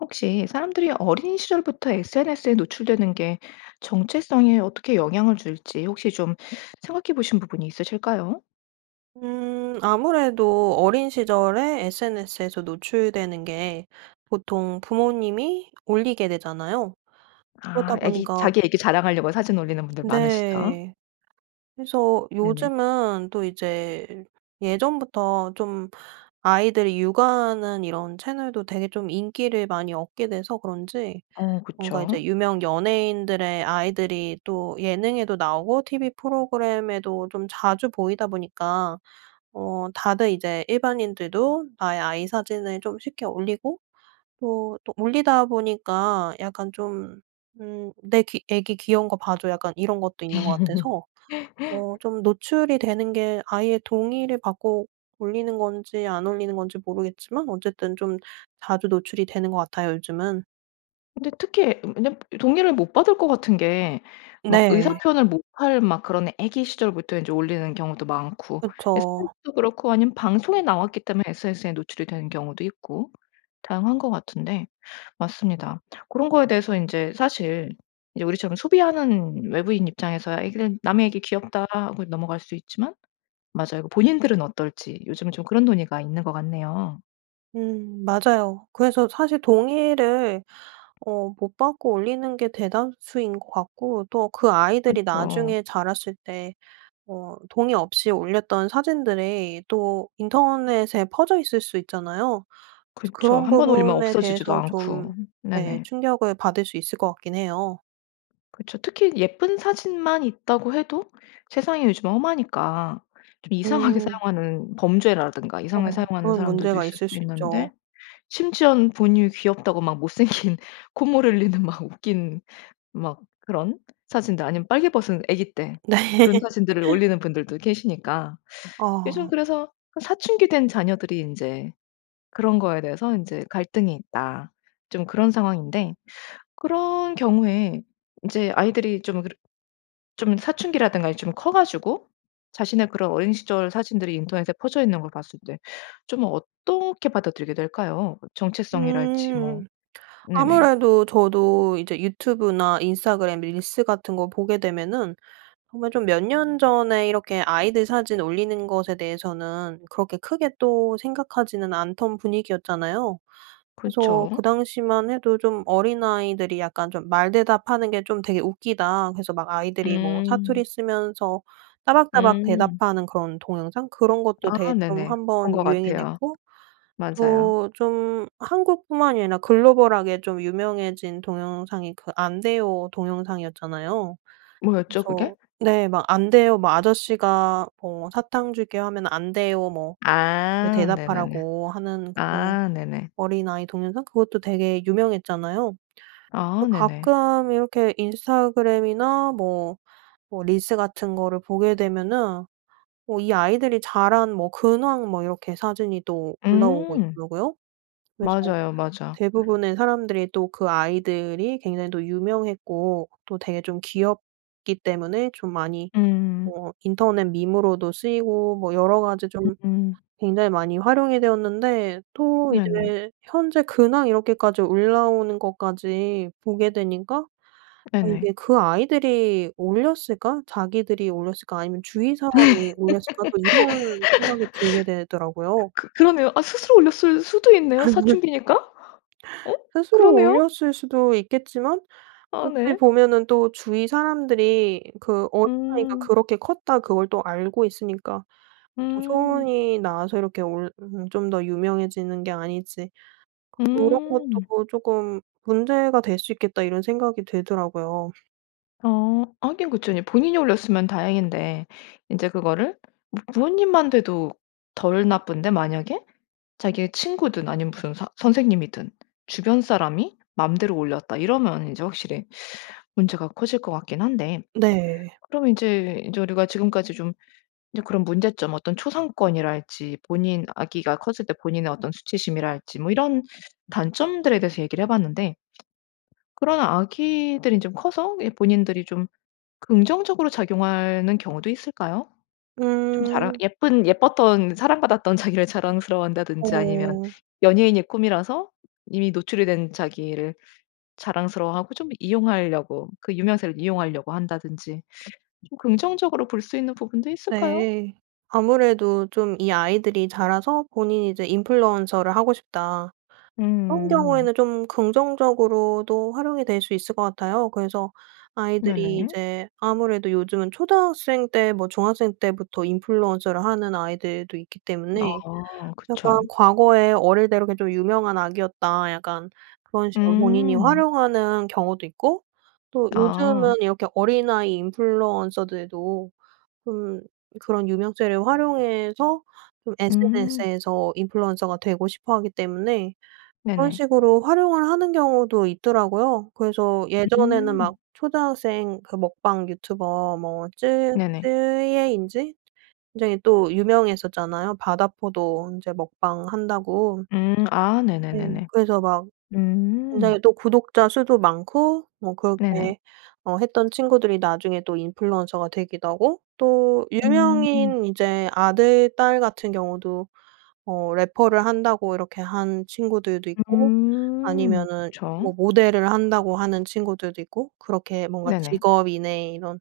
혹시 사람들이 어린 시절부터 SNS에 노출되는 게 정체성에 어떻게 영향을 줄지 혹시 좀 생각해 보신 부분이 있으실까요? 음 아무래도 어린 시절에 SNS에서 노출되는 게 보통 부모님이 올리게 되잖아요. 아. 그러다 아기 보니까 자기 아기 자랑하려고 사진 올리는 분들 많으시죠? 네. 그래서 네네. 요즘은 또 이제 예전부터 좀 아이들이 육아하는 이런 채널도 되게 좀 인기를 많이 얻게 돼서 그런지 어. 뭔가 그쵸. 이제 유명 연예인들의 아이들이 또 예능에도 나오고 TV 프로그램에도 좀 자주 보이다 보니까 어 다들 이제 일반인들도 나의 아이 사진을 좀 쉽게 올리고 또, 또 올리다 보니까 약간 좀 음 "내 귀 아기 귀여운 거 봐 줘." 약간 이런 것도 있는 것 같아서 어 좀 노출이 되는 게 아이의 동의를 받고 올리는 건지 안 올리는 건지 모르겠지만 어쨌든 좀 자주 노출이 되는 것 같아요 요즘은. 근데 특히 왜냐면 동의를 못 받을 것 같은 게 막 의사 네. 표현을 못 할 막 그런 아기 시절부터 인제 올리는 경우도 많고 그쵸. SNS도 그렇고 아니면 방송에 나왔기 때문에 SNS에 노출이 되는 경우도 있고 다양한 것 같은데 맞습니다. 고런 거에 대해서 인제 사실 이제 우리처럼 소비하는 외부인 입장에서야 아기들 남의 아기 "귀엽다." 하고 넘어갈 수 있지만 맞아요. 본인들은 어떨지 요즘에 좀 그런 논의가 있는 것 같네요. 음 맞아요. 그래서 사실 동의를 어 못 받고 올리는 게 대다수인 것 같고 또 그 아이들이 그쵸. 나중에 자랐을 때 어 동의 없이 올렸던 사진들이 또 인터넷에 퍼져 있을 수 있잖아요. 그래서 그쵸. 그런 1 번 올리면 부분에 없어지지도 대해서 좀 않고. 네. 네네. 충격을 받을 수 있을 것 같긴 해요. 그쵸. 특히 예쁜 사진만 있다고 해도 세상이 요즘 험하니까 좀 이상하게 음. 사용하는 범죄라든가 이상하게 어 사용하는 그런 사람들도 문제가 있을 있을 수 수 있죠. 있는데 심지어는 부모님이 귀엽다고 막 못생긴 콧물 흘리는 막 웃긴 막 그런 사진들 아니면 빨개 벗은 아기 때 네. 그런 사진들을 올리는 분들도 계시니까 즘 아. 그래서 그 '사춘기 된 자녀들이 인제 그런 거에 대해서 인제 갈등이 있다.' 좀 그런 상황인데 그런 경우에 인제 아이들이 좀 그러 좀 사춘기라든가 이 좀 커 가지고 자신의 그런 어린 시절 사진들이 인터넷에 퍼져 있는 걸 봤을 때 좀 어떻게 받아들이게 될까요? 정체성이랄지 뭐 음. 네네. 아무래도 저도 이제 유튜브나 인스타그램 릴스 같은 거 보게 되면은 정말 좀 몇 년 전에 이렇게 아이들 사진 올리는 것에 대해서는 그렇게 크게 또 생각하지는 않던 분위기였잖아요. 그래서 그 그쵸. 당시만 해도 좀 어린아이들이 약간 좀 말대답하는 게 좀 되게 웃기다. 그래서 막 아이들이 뭐 사투리 음. 쓰면서 따박따박 음. 대답하는 그런 동영상 그런 것도 아 되게 좀 네네. 1 본 번 것 유행이 같아요. 됐고 맞아요. 또 좀 한국뿐만이 아니라 글로벌하게 좀 유명해진 동영상이 그 "안 돼요." 동영상이었잖아요. 뭐였죠? 그래서 그게? 네 막 "안 돼요." 뭐 "아저씨가 뭐 사탕 줄게." 하면 "안 돼요." 뭐 아 네네네. 대답하라고 하는 그 아 네네. 어린아이 동영상 그것도 되게 유명했잖아요. 또 아 네네. 가끔 이렇게 인스타그램이나 뭐, 뭐 릴스 같은 거를 보게 되면은 뭐 이 아이들이 자란 뭐 근황 뭐 이렇게 사진이 또 올라오고 음. 있더라고요. 그래서 맞아요, 맞아. 대부분의 사람들이 또 그 아이들이 굉장히 또 유명했고 또 되게 좀 귀엽기 때문에 좀 많이 음. 뭐 인터넷 밈으로도 쓰이고 뭐 여러 가지 좀 음. 굉장히 많이 활용이 되었는데 또 네네. 이제 현재 근황 이렇게까지 올라오는 것까지 보게 되니까 아 이게 네네. '그 아이들이 올렸을까? 자기들이 올렸을까 아니면 주위 사람이 올렸을까?' 또 이런 생각이 들게 되더라고요. 그 그러네요. 아 스스로 올렸을 수도 있네요, 사춘기니까. 어? 스스로 그러네요. 올렸을 수도 있겠지만 아 어찌 네. 보면은 또 주위 사람들이 그 어린아이가 음. 그렇게 컸다 그걸 또 알고 있으니까 음. 여전히 나와서 이렇게 올 음 좀 더 유명해지는 게 아닐지. 그런 것도 음. 뭐 쪼끔 문제가 될 수 있겠다 이런 생각이 들더라고요. 어 하긴 그쵸. 이제 본인이 올렸으면 다행인데 인제 그거를 뭐 부모님만 돼도 덜 나쁜데 만약에 자기의 친구든 아니면 무슨 서 선생님이든 주변 사람이 마음대로 올렸다. 이러면 이제 확실히 문제가 커질 것 같긴 한데 네. 그럼 인제 인제 우리가 지금까지 좀 이제 그런 문제점 어떤 초상권이랄지 본인 아기가 커질 때 본인의 어떤 수치심이랄지 뭐 이런 단점들에 대해서 얘기를 해 봤는데 그러나 아기들이 좀 커서 예 본인들이 좀 긍정적으로 작용하는 경우도 있을까요? 좀 자랑 음. 예쁜 예뻤던 사랑받았던 자기를 자랑스러워한다든지 아니면 오. 연예인이 꿈이라서 이미 노출이 된 자기를 자랑스러워하고 좀 이용하려고 그 유명세를 이용하려고 한다든지 좀 긍정적으로 볼 수 있는 부분도 있을까요? 네. 아무래도 좀 이 아이들이 자라서 본인이 이제 인플루언서를 하고 싶다. 그런 음. 경우에는 좀 긍정적으로도 활용이 될 수 있을 것 같아요. 그래서 아이들이 네네. 이제 아무래도 요즘은 초등학생 때 뭐 중학생 때부터 인플루언서를 하는 아이들도 있기 때문에 어 약간 그쵸. 과거에 어릴 때 이렇게 좀 유명한 아기였다. 약간 그런 식으로 본인이 음. 활용하는 경우도 있고 또 아. 요즘은 이렇게 어린아이 인플루언서들도 좀 그런 유명세를 활용해서 좀 음. SNS에서 인플루언서가 되고 싶어 하기 때문에 그런 네네. 식으로 활용을 하는 경우도 있더라고요. 그래서 예전에는 음. 막 초등학생 그 먹방 유튜버 뭐 쯔 네네. 쯔예인지 굉장히 또 유명했었잖아요 바다포도 인제 먹방한다고. 음. 아. 네. 네네네네. 그래서 막 음. 굉장히 또 구독자 수도 많고 뭐 네네. 그렇게 어 했던 친구들이 나중에 또 인플루언서가 되기도 하고 또 음. 유명인 이제 아들 딸 같은 경우도 어 래퍼를 한다고 이렇게 한 친구들도 있고 음. 아니면은 뭐 그쵸. 모델을 한다고 하는 친구들도 있고 그렇게 뭔가 네네. 직업인의 이런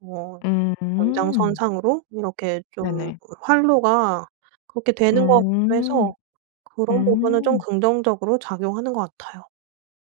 뭐 음. 연장선상으로 이렇게 좀 네네. 활로가 그렇게 되는 것 같기도 음. 해서 그런 부분은 좀 음. 긍정적으로 작용하는 것 같아요.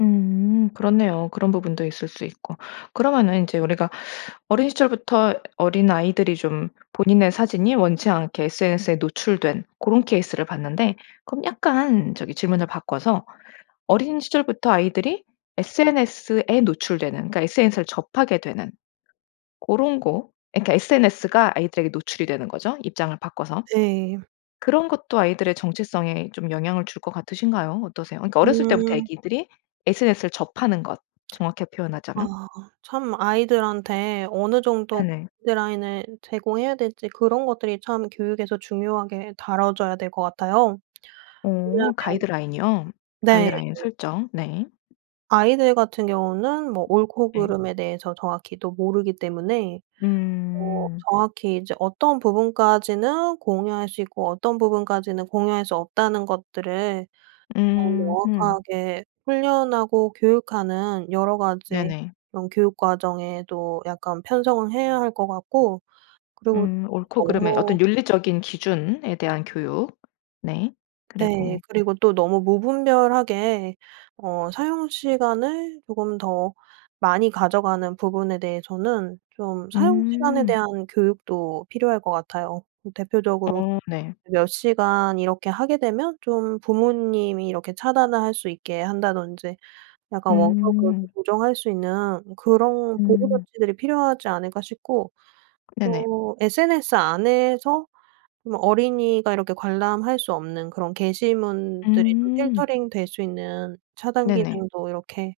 음 그렇네요. 그런 부분도 있을 수 있고. 그러면은 인제 우리가 어린 시절부터 어린아이들이 좀 본인의 사진이 원치 않게 SNS에 노출된 고런 케이스를 봤는데 그럼 약간 저기 질문을 바꿔서 어린 시절부터 아이들이 SNS에 노출되는 그러니까 SNS를 접하게 되는 고런 거 그러니까 SNS가 아이들에게 노출이 되는 거죠, 입장을 바꿔서. 네. 그런 것도 아이들의 정체성에 좀 영향을 줄 것 같으신가요? 어떠세요? 그러니까 어렸을 때부터 음. 아기들이 SNS를 접하는 것, 정확히 표현하자면. 아 참 아이들한테 어느 정도 네네. 가이드라인을 제공해야 될지 그런 것들이 참 교육에서 중요하게 다뤄져야 될 것 같아요. 왜냐면 어 가이드라인이요, 네. 가이드라인 설정. 네. 아이들 같은 경우는 뭐 옳고 예. 그름에 대해서 정확히도 모르기 때문에 뭐 음. '정확히 이제 어떤 부분까지는 공유할 수 있고 어떤 부분까지는 공유할 수 없다.'는 것들을 어 음 음. 명확하게 훈련하고 교육하는 여러 가지 네네. 그런 교육 과정에도 약간 편성을 해야 할 것 같고 그리고 음. 옳고 그름의 너무 어떤 윤리적인 기준에 대한 교육. 네. 그리고 네. 그리고 또 너무 무분별하게 어 사용시간을 조금 더 많이 가져가는 부분에 대해서는 좀 사용시간에 음. 대한 교육도 필요할 것 같아요. 대표적으로 어 네. 몇 시간 이렇게 하게 되면 좀 부모님이 이렇게 차단을 할 수 있게 한다든지 약간 '원격으로 좀 음. 조정할 수 있는 그런 보호 음. 조치들이 필요하지 않을까.' 싶고 네네. 또 SNS 안에서 좀 어린이가 이렇게 관람할 수 없는 그런 게시문들이 좀 음. 필터링 될 수 있는 차단 네네. 기능도 이렇게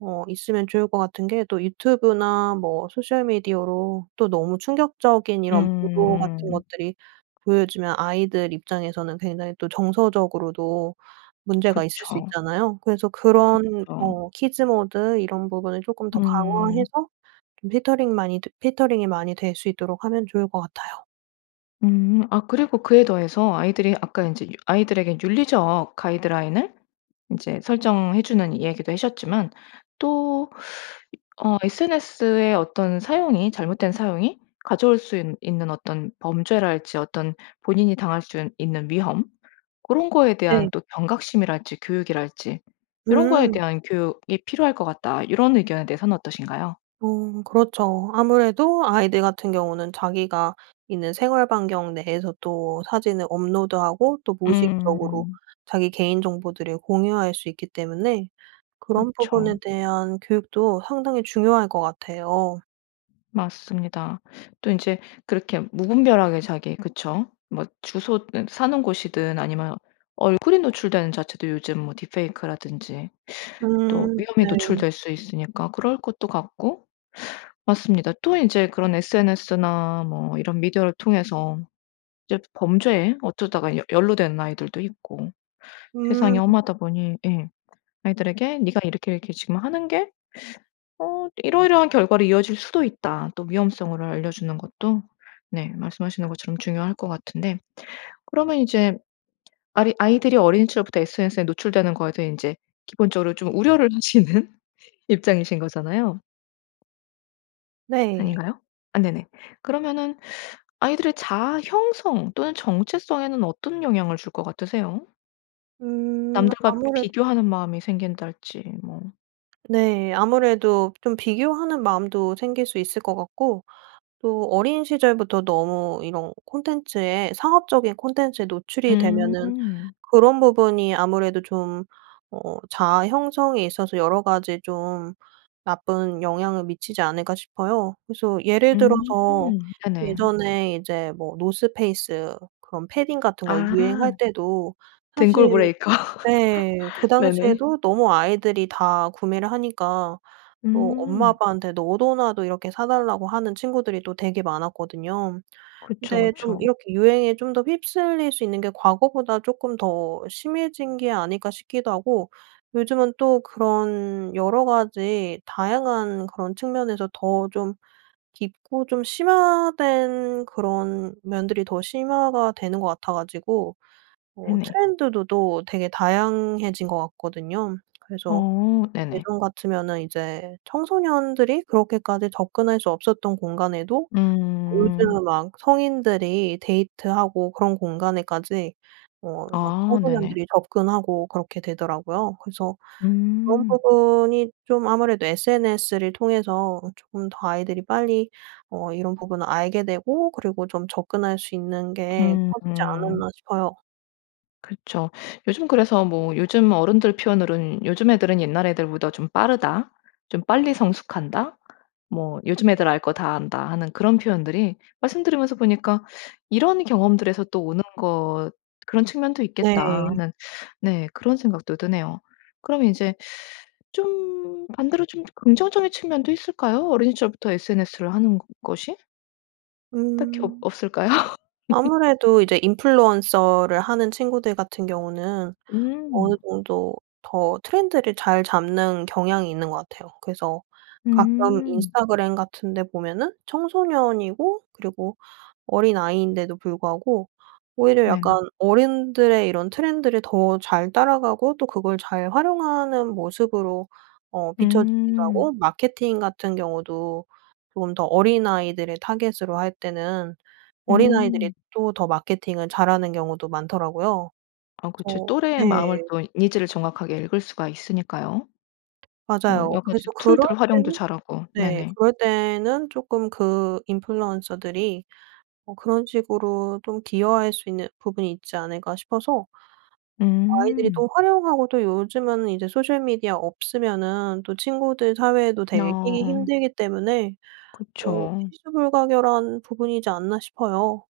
어 있으면 좋을 것 같은 게 또 유튜브나 뭐 소셜미디어로 또 너무 충격적인 이런 보도 같은 음. 것들이 보여지면 아이들 입장에서는 굉장히 또 정서적으로도 문제가 있을 수 그쵸. 있잖아요. 그래서 그런 그쵸. 뭐 키즈 모드 이런 부분을 쪼끔 더 음. 강화해서 좀 필터링 많이 필터링이 많이 될 수 있도록 하면 좋을 것 같아요. 음. 아 그리고 그에 더해서 아이들이 아까 인제 유 아이들에게 윤리적 가이드라인을 인제 설정해 주는 이야기도 해셨지만 또 이 어 "SNS의 어떤 사용이 잘못된 사용이 가져올 수 있 있는 어떤 범죄랄지 어떤 본인이 당할 순 있는 위험 고런 거에 네. 대한 또 경각심이랄지 교육이랄지 요런 거에 음. 대한 교육이 필요할 것 같다." 요런 의견에 대해서는 어떠신가요? 어 그렇죠. 아무래도 아이들 같은 경우는 자기가 있는 생활 반경 내에서 또 사진을 업로드하고 또 무의식적으로 음. 자기 개인정보들을 공유할 수 있기 때문에 그런 부분에 그쵸. 대한 교육도 상당히 중요할 것 같아요. 맞습니다. 또 인제 그렇게 무분별하게 자기 그쵸. 뭐 주소든 사는 곳이든 아니면 얼굴이 노출되는 자체도 요즘 뭐 딥페이크라든지 또 음. 위험에 네. 노출될 수 있으니까 그럴 것도 같고. 맞습니다. 또 이제 그런 SNS나 뭐 이런 미디어를 통해서 이제 범죄에 어쩌다가 여 연루된 아이들도 있고 세상이 음. 험하다 보니 예 아이들에게 "네가 이렇게 이렇게 지금 하는 게 어 이러이러한 결과로 이어질 수도 있다." 또 위험성을 알려주는 것도 네 말씀하시는 것처럼 중요할 것 같은데 그러면 이제 아리 아이들이 어린 시절부터 SNS에 노출되는 거에 대해 인제 기본적으로 좀 우려를 하시는 입장이신 거잖아요? 네. 아닌가요? 아 네네. 그러면은 아이들의 자아 형성 또는 정체성에는 어떤 영향을 줄 것 같으세요? 음 남들과 아무래도 비교하는 마음이 생긴달지 뭐. 네. 아무래도 좀 비교하는 마음도 생길 수 있을 것 같고 또 어린 시절부터 너무 이런 콘텐츠에 상업적인 콘텐츠에 노출이 되면은 음. 그런 부분이 아무래도 좀 어 자아 형성에 있어서 여러 가지 좀 나쁜 영향을 미치지 않을까 싶어요. 그래서 예를 음. 들어서 네네. 예전에 이제 뭐 노스페이스 그런 패딩 같은 것 유행할 아. 때도 사실 등골 브레이커. 네. 그 네네. 당시에도 너무 아이들이 다 구매를 하니까 뭐 엄마 음. 아빠한테 너도나도 이렇게 "사달라."고 하는 친구들이 또 되게 많았거든요. 그쵸, 근데 좀 그쵸. 이렇게 유행에 좀 더 휩쓸릴 수 있는 게 과거보다 쪼끔 더 심해진 게 아닐까 싶기도 하고 요즘은 또 그런 여러 가지 다양한 그런 측면에서 더 좀 깊고 좀 심화된 그런 면들이 더 심화가 되는 것 같아 가지고 어 네네. 트렌드도 또 되게 다양해진 것 같거든요. 그래서 어 네네. 예전 같으면은 이제 청소년들이 그렇게까지 접근할 수 없었던 공간에도 음. 요즘은 막 성인들이 데이트하고 그런 공간에까지 어 막 아 네네. 청소년들이 접근하고 그렇게 되더라고요. 그래서 그런 음. 부분이 좀 아무래도 SNS를 통해서 쪼끔 더 아이들이 빨리 어 이런 부분을 알게 되고 그리고 좀 접근할 수 있는 게 커지지 음. 않았나 싶어요. 그쵸. 요즘 그래서 뭐 요즘 어른들 표현으로는 "요즘 애들은 옛날 애들보다 좀 빠르다. 좀 빨리 성숙한다." 뭐 "요즘 애들 알 거 다 안다." 하는 그런 표현들이 말씀 들으면서 보니까 '이런 경험들에서 또 오는 거 그런 측면도 있겠다.' 네. 하는 네 그런 생각도 드네요. 그럼 이제 좀 반대로 좀 긍정적인 측면도 있을까요? 어린 시절부터 SNS를 하는 것 것이? 딱히 없 음. 없을까요? 아무래도 이제 인플루언서를 하는 친구들 같은 경우는 어느 음. 정도 더 트렌드를 잘 잡는 경향이 있는 것 같아요. 그래서 가끔 음. 인스타그램 같은 데 보면은 청소년이고 그리고 어린아이인데도 불구하고 오히려 약간 네. 어른들의 이런 트렌드를 더 잘 따라가고 또 그걸 잘 활용하는 모습으로 어 비춰지기도 음. 하고 마케팅 같은 경우도 조금 더 어린아이들을 타깃으로 할 때는 어린아이들이 음. 또 더 마케팅을 잘하는 경우도 많더라고요. 아 그쵸. 그래서 또래의 마음을 네. 또 니즈를 정확하게 읽을 수가 있으니까요. 뭐 맞아요. 여러 가지 그래서 그럴 툴들 활용도 때는 잘하고. 네 네네. 그럴 때는 쪼끔 그 인플루언서들이 뭐 그런 식으로 좀 기여할 수 있는 부분이 있지 않을까 싶어서 아이들이 음. 또 활용하고 또 요즘에는 이제 소셜 미디어 없으면은 또 친구들 사회에도 되게 끼기 어. 힘들기 때문에 어 그쵸. '필수불가결한 부분이지 않나.' 싶어요.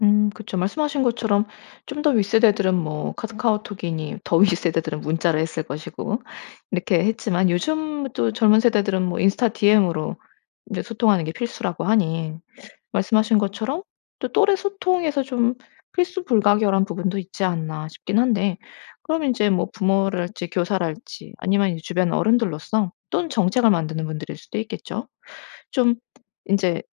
음 그쵸. 말씀하신 것처럼 좀 더 윗세대들은 뭐 카 카오톡이니 더 윗세대들은 문자를 했을 것이고 이렇게 했지만 요즘 또 젊은 세대들은 뭐 인스타 DM으로 인제 소통하는 게 필수라고 하니 말씀하신 것처럼 또 '또래 소통에서 좀 필수불가결한 부분도 있지 않나.' 싶긴 한데 그럼 인제 뭐 부모랄지 교사랄지 아니면 이제 주변 어른들로서 또는 정책을 만드는 분들일 수도 있겠죠. 좀 인제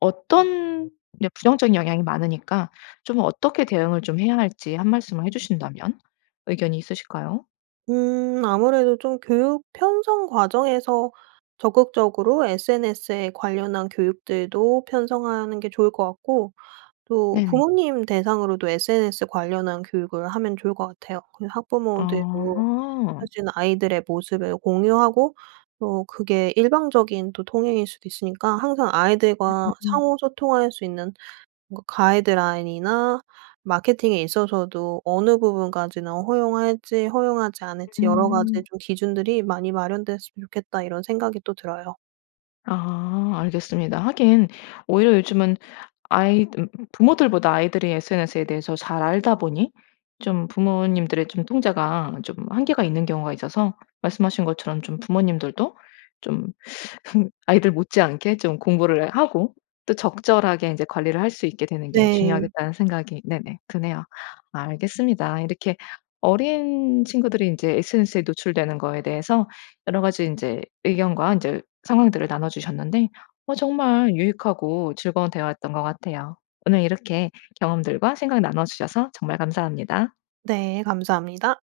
어떤 이제 부정적인 영향이 많으니까 좀 어떻게 대응을 좀 해야 할지 1 말씀을 해주신다면 의견이 있으실까요? 음. 아무래도 좀 교육 편성 과정에서 적극적으로 SNS에 관련한 교육들도 편성하는 게 좋을 것 같고 또 네네. 부모님 대상으로도 SNS 관련한 교육을 하면 좋을 것 같아요. 그 학부모들도 아하. 사실 아이들의 모습을 공유하고 또 그게 일방적인 또 통행일 수도 있으니까 항상 아이들과 음. 상호 소통할 수 있는 뭔가 '가이드라인이나 마케팅에 있어서도 어느 부분까지는 허용할지 허용하지 않을지 여러 음. 가지 좀 기준들이 많이 마련됐으면 좋겠다.' 이런 생각이 또 들어요. 아. 알겠습니다. 하긴 오히려 요즘은 아이들 부모들보다 아이들이 SNS에 대해서 잘 알다 보니 좀 부모님들의 좀 통제가 좀 한계가 있는 경우가 있어서 말씀하신 것처럼 좀 '부모님들도 좀 아이들 못지않게 좀 공부를 하고 또 적절하게 인제 관리를 할 수 있게 되는 게 네. 중요하겠다.'는 생각이 네네 드네요. 알겠습니다. 이렇게 어린 친구들이 인제 SNS에 노출되는 거에 대해서 여러 가지 인제 의견과 인제 상황들을 나눠 주셨는데 어 정말 유익하고 즐거운 대화였던 것 같아요. 오늘 이렇게 경험들과 생각 나눠 주셔서 정말 감사합니다. 네 감사합니다.